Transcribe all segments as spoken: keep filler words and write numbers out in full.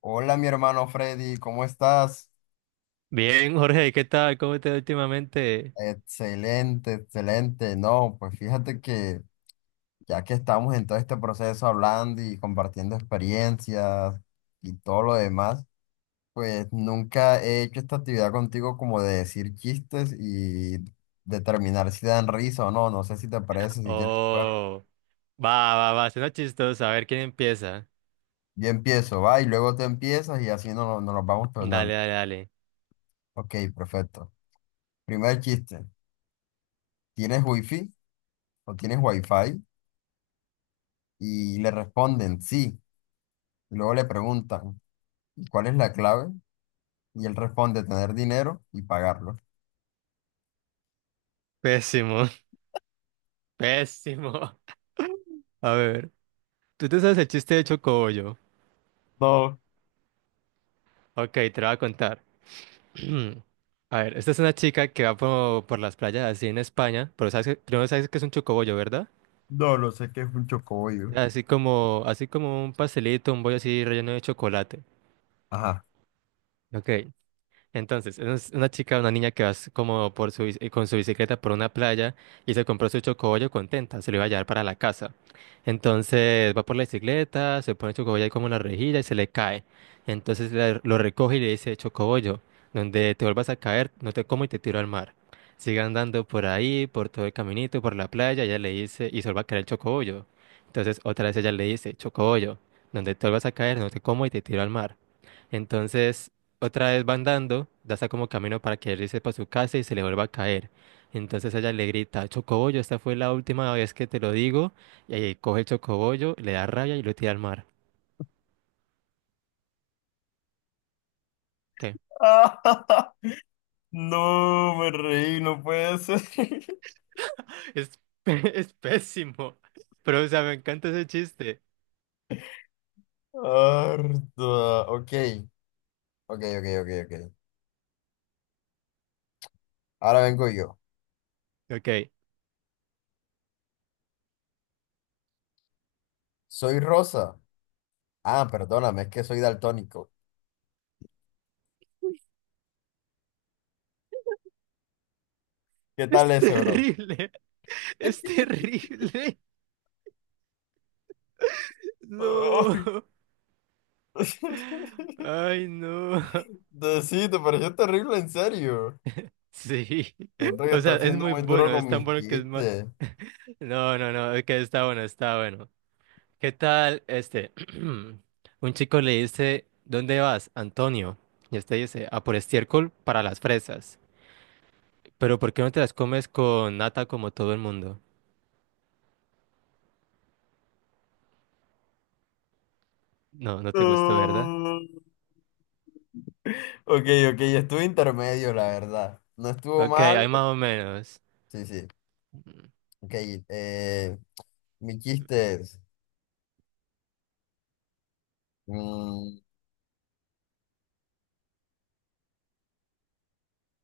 Hola, mi hermano Freddy, ¿cómo estás? Bien, Jorge, ¿qué tal? ¿Cómo te va últimamente? Excelente, excelente. No, pues fíjate que ya que estamos en todo este proceso hablando y compartiendo experiencias y todo lo demás, pues nunca he hecho esta actividad contigo como de decir chistes y determinar si dan risa o no. No sé si te parece, si quieres jugar. Oh, va, va, va, suena chistoso. A ver quién empieza. Yo empiezo, va, y luego tú empiezas y así nos, nos los vamos Dale, tornando. dale, dale. Ok, perfecto. Primer chiste. ¿Tienes wifi o tienes wifi? Y le responden sí. Y luego le preguntan, "¿Y ¿cuál es la clave? Y él responde, tener dinero y pagarlo. Pésimo, pésimo. A ver, tú te sabes el chiste de Chocobollo. No. Ok, te lo voy a contar. A ver, esta es una chica que va por, por las playas así en España, pero sabes, que- primero sabes que es un chocobollo, ¿verdad? No, lo sé que es un chocobollo. Así como, así como un pastelito, un bollo así relleno de chocolate. Ajá. Ok. Entonces, es una chica, una niña que va s- como por su, bici- con su bicicleta por una playa y se compró su chocobollo contenta, se lo iba a llevar para la casa. Entonces va por la bicicleta, se pone el chocobollo ahí como en la rejilla y se le cae. Entonces la- lo recoge y le dice, chocobollo, donde te vuelvas a caer, no te como y te tiro al mar. Sigue andando por ahí, por todo el caminito, por la playa, ella le dice, y se vuelve a caer el chocobollo. Entonces otra vez ella le dice, chocobollo, donde te vuelvas a caer, no te como y te tiro al mar. Entonces otra vez va andando, ya está como camino para que él irse para su casa y se le vuelva a caer. Entonces ella le grita, Chocobollo, esta fue la última vez que te lo digo. Y ahí coge el chocobollo, le da rabia y lo tira al mar. ¿Qué? No, me reí, no puede ser. Es, pe- es pésimo. Pero, o sea, me encanta ese chiste. Harta. Ok, ok, ok, ok, ok. Ahora vengo yo. Ok. Soy Rosa. Ah, perdóname, es que soy daltónico. ¿Qué tal Es ese, bro? terrible. Es terrible. Ay. No. Ay, no. Sí, te pareció terrible, en serio. Sí. Siento que O sea, está es siendo muy muy duro bueno. Es con tan mis bueno que es mal. chistes. No, no, no. Es que está bueno, está bueno. ¿Qué tal? Este, un chico le dice, ¿dónde vas, Antonio? Y este dice, a por estiércol para las fresas. Pero ¿por qué no te las comes con nata como todo el mundo? No, no te gustó, ¿verdad? No. Ok, ok, estuvo intermedio, la verdad. No estuvo Ok, mal. hay más o menos. Sí, sí. Ok, eh, mi chiste es, mm,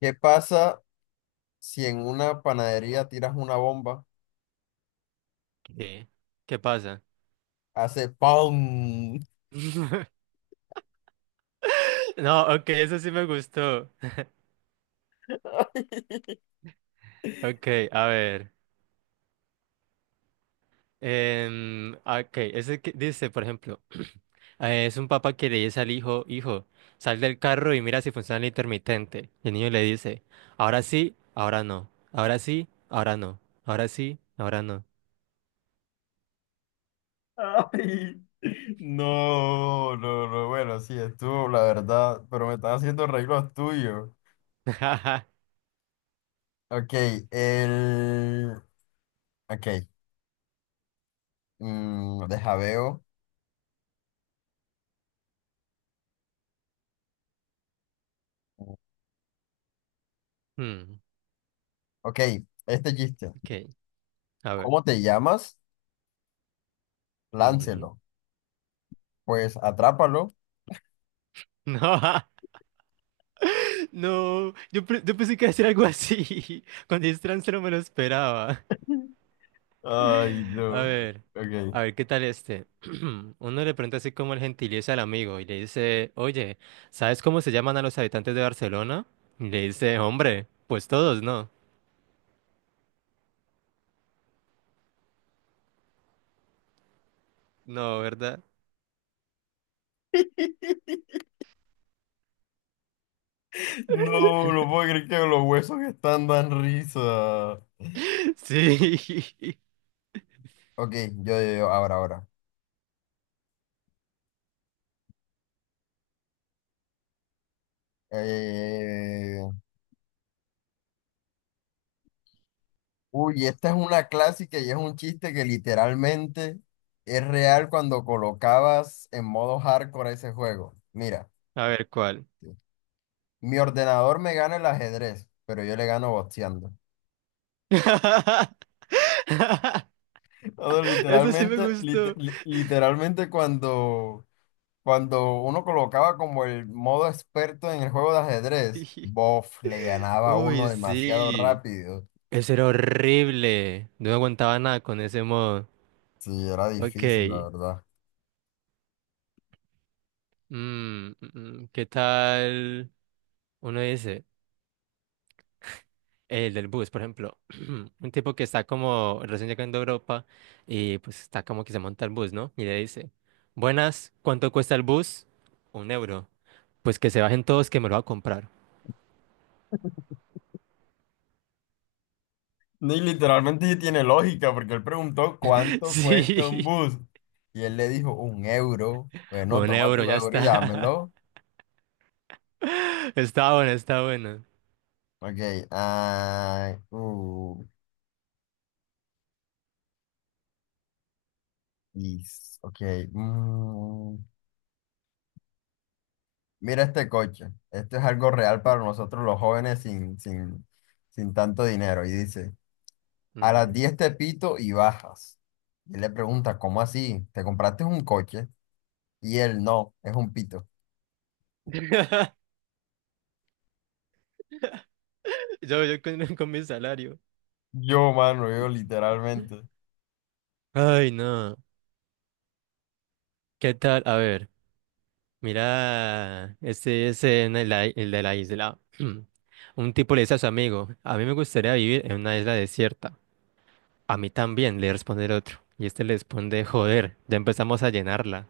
¿qué pasa si en una panadería tiras una bomba? ¿Qué, ¿Qué pasa? Hace ¡pum! No, ok, eso sí me gustó. Ok, a ver. Em, ah, ok, ese que dice, por ejemplo, eh, es un papá que le dice al hijo, hijo, sal del carro y mira si funciona el intermitente. Y el niño le dice, ahora sí, ahora no, ahora sí, ahora no, ahora sí, ahora no. Ay, no, no, no, bueno, sí, estuvo, la verdad, pero me están haciendo arreglos tuyos. Ok, el... Ok, mm, deja veo. Hmm, Ok, este chiste. ok, a ver. ¿Cómo te llamas? Ujú. Láncelo. Pues atrápalo. No, no, yo, pe- yo pensé que iba a decir algo así. Cuando dijiste trans no me lo esperaba. Ay, A no. ver, a Ok. ver, ¿qué tal este? Uno le pregunta así como el gentilicio al amigo y le dice, oye, ¿sabes cómo se llaman a los habitantes de Barcelona? Y le dice, hombre, pues todos, ¿no? No, ¿verdad? No, no puedo creer que los huesos están dan risa. Sí. Ok, yo, yo, yo, ahora, ahora. Eh, Uy, esta es una clásica y es un chiste que literalmente es real cuando colocabas en modo hardcore ese juego. Mira, A ver, ¿cuál? mi ordenador me gana el ajedrez, pero yo le gano boxeando. Todo Eso sí me literalmente, lit- gustó. li- literalmente cuando, cuando uno colocaba como el modo experto en el juego de ajedrez, Sí. bof, le ganaba a uno Uy, demasiado sí. rápido. Ese era horrible. No aguantaba nada con ese modo. Sí, era difícil, la Ok. verdad. Mm, mm, mm. ¿Qué tal? Uno dice. El del bus, por ejemplo, un tipo que está como recién llegando a Europa y pues está como que se monta el bus, ¿no? Y le dice, buenas, ¿cuánto cuesta el bus? Un euro. Pues que se bajen todos que me lo va a comprar. Ni literalmente tiene lógica, porque él preguntó cuánto cuesta un Sí, bus. Y él le dijo, un euro. Bueno, un toma tu euro, ya euro y está. dámelo. Está bueno, está bueno. Ok, ah, uh, y- s- ok. mm. Mira este coche. Esto es algo real para nosotros los jóvenes sin, sin, sin tanto dinero. Y dice, a las Ujú. diez te pito y bajas. Y él le pregunta, ¿cómo así? ¿Te compraste un coche? Y él, no, es un pito. Yo, yo con, con mi salario. Yo, mano, yo literalmente. Ay, no. ¿Qué tal? A ver. Mira, este es en el, ai- el de la isla. Un tipo le dice a su amigo, a mí me gustaría vivir en una isla desierta. A mí también, le responde el otro. Y este le responde, joder, ya empezamos a llenarla.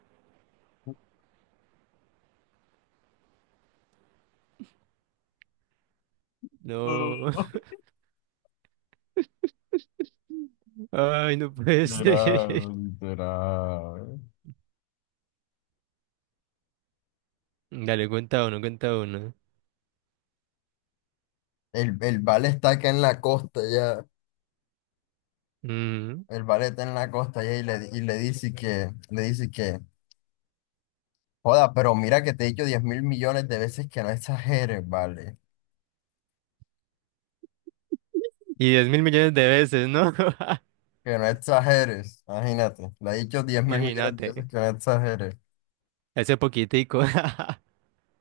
No, ay, no puede ser. Literal, literal. Dale, cuenta uno, cuenta uno. El, el vale está acá en la costa ya. Mm, El vale está en la costa ya y le, y le dice que, le dice que, joda, pero mira que te he dicho diez mil millones de veces que no exageres, vale. Y diez mil millones de veces, ¿no? Que no exageres, imagínate. Le he dicho diez mil millones de Imagínate, veces que no exageres. ese poquitico.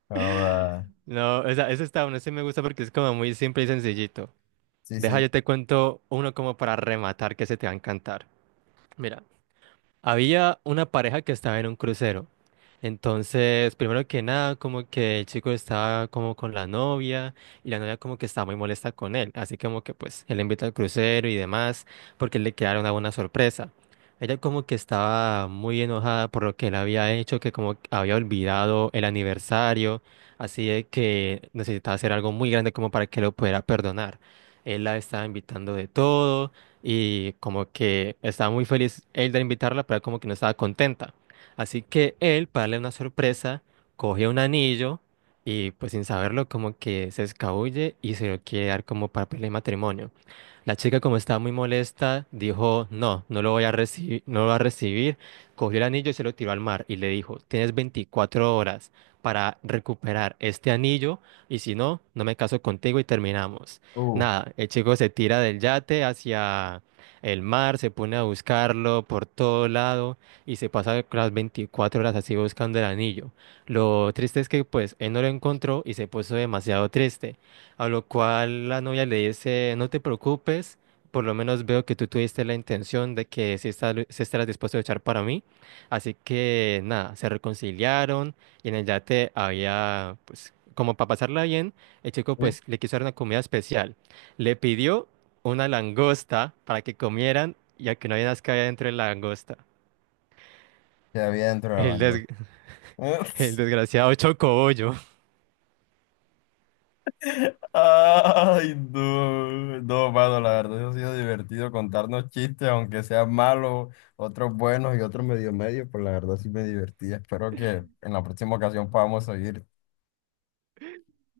Joda. No, esa, ese está, uno sí me gusta porque es como muy simple y sencillito. Sí, Deja, sí. yo te cuento uno como para rematar que se te va a encantar. Mira, había una pareja que estaba en un crucero. Entonces, primero que nada, como que el chico estaba como con la novia y la novia como que estaba muy molesta con él. Así como que pues él le invita al crucero y demás porque le quedaron una buena sorpresa. Ella como que estaba muy enojada por lo que él había hecho, que como que había olvidado el aniversario, así de que necesitaba hacer algo muy grande como para que lo pudiera perdonar. Él la estaba invitando de todo y como que estaba muy feliz él de invitarla, pero como que no estaba contenta. Así que él, para darle una sorpresa, coge un anillo y pues sin saberlo como que se escabulle y se lo quiere dar como papel de matrimonio. La chica, como estaba muy molesta, dijo, no, no lo voy a recibir, no lo va a recibir. Cogió el anillo y se lo tiró al mar y le dijo, tienes veinticuatro horas para recuperar este anillo y si no, no me caso contigo y terminamos. Uh, Nada, el chico se tira del yate hacia el mar, se pone a buscarlo por todo lado y se pasa las veinticuatro horas así buscando el anillo. Lo triste es que pues él no lo encontró y se puso demasiado triste. A lo cual la novia le dice, no te preocupes, por lo menos veo que tú tuviste la intención de que sí, está, sí estarás dispuesto a luchar para mí. Así que nada, se reconciliaron y en el yate había, pues, como para pasarla bien, el chico sí, pues le quiso dar una comida especial. Le pidió una langosta para que comieran, y a que no había nada que había dentro de la langosta. que había dentro de la El, des- langosta. el desgraciado chocobollo. Ay, no, no, mano, la verdad, eso ha sido divertido contarnos chistes, aunque sean malos, otros buenos y otros medio medio, pues la verdad sí me divertí. Espero que en la próxima ocasión podamos seguir.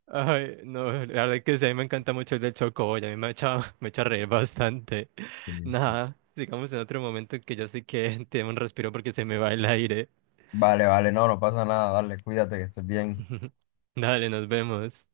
Ay, no, la verdad que sí, a mí me encanta mucho el del Chocoboy, a mí me echa, me echa a reír bastante. Sí, sí. Nada, sigamos en otro momento que ya sí que tengo un respiro porque se me va el aire. Vale, vale, no, no pasa nada, dale, cuídate, que estés bien. Dale, nos vemos.